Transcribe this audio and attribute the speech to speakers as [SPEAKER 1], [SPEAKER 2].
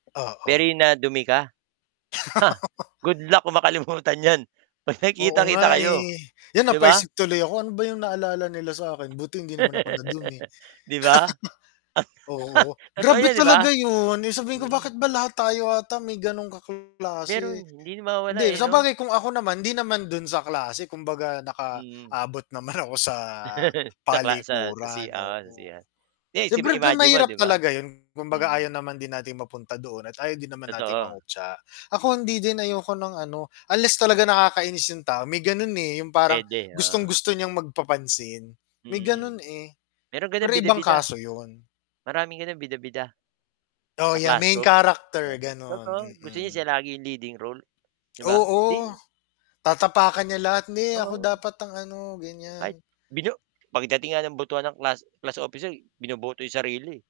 [SPEAKER 1] Oo.
[SPEAKER 2] Very nadumi ka? Ha! Good luck kung makalimutan yan pag
[SPEAKER 1] Oo
[SPEAKER 2] nakikita-kita
[SPEAKER 1] nga,
[SPEAKER 2] kayo,
[SPEAKER 1] eh. 'Yon
[SPEAKER 2] 'di ba?
[SPEAKER 1] napaisip tuloy ako, "Ano ba yung naalala nila sa'kin? Buti hindi naman ako nadumi."
[SPEAKER 2] 'Di ba?
[SPEAKER 1] Oo.
[SPEAKER 2] Totoo
[SPEAKER 1] Grabe
[SPEAKER 2] yan 'di ba?
[SPEAKER 1] talaga 'yun! Eh, sabihin ko,
[SPEAKER 2] Mhm.
[SPEAKER 1] "Bakit ba lahat tayo ata may gano'ng kaklase?"
[SPEAKER 2] Meron, hindi na
[SPEAKER 1] Hindi,
[SPEAKER 2] mawawala, eh, 'no?
[SPEAKER 1] sabagay kung ako naman hindi naman do'n sa klase kumbaga
[SPEAKER 2] Mhm.
[SPEAKER 1] nakaabot naman ako sa
[SPEAKER 2] Sa kla sa, sa
[SPEAKER 1] palikuran,
[SPEAKER 2] CR, sa
[SPEAKER 1] oo.
[SPEAKER 2] CR 'Di, siyempre
[SPEAKER 1] Siyempre ga
[SPEAKER 2] imagine mo
[SPEAKER 1] mahirap
[SPEAKER 2] 'di ba?
[SPEAKER 1] talaga 'yun kumbaga ayaw
[SPEAKER 2] Mhm.
[SPEAKER 1] naman din natin mapunta doon at ayaw din naman natin
[SPEAKER 2] Totoo.
[SPEAKER 1] mangutya. Ako hindi din ayoko ng ano unless talaga nakakainis yung tao may gano'n, eh, yung parang
[SPEAKER 2] Puwede, oo.
[SPEAKER 1] gustong-gusto niyang magpapansin, may
[SPEAKER 2] Mhm.
[SPEAKER 1] gano'n, eh.
[SPEAKER 2] Merong gano'n
[SPEAKER 1] Pero ibang
[SPEAKER 2] bida-bida.
[SPEAKER 1] kaso 'yun.
[SPEAKER 2] Maraming gano'n bida-bida.
[SPEAKER 1] Oo
[SPEAKER 2] Sa
[SPEAKER 1] yeah, main
[SPEAKER 2] classroom,
[SPEAKER 1] character
[SPEAKER 2] 'no,
[SPEAKER 1] gano'n,
[SPEAKER 2] totoo gusto niya
[SPEAKER 1] mm.
[SPEAKER 2] siya lagi yung leading role, 'di ba?
[SPEAKER 1] Oo,
[SPEAKER 2] 'Di
[SPEAKER 1] tatapakan niya lahat "Hindi ako
[SPEAKER 2] Oo.
[SPEAKER 1] dapat ang ano" Ganiyan.
[SPEAKER 2] Kahit bino pagdating nga ng botohan ng class class officer binoboto yung sarili eh.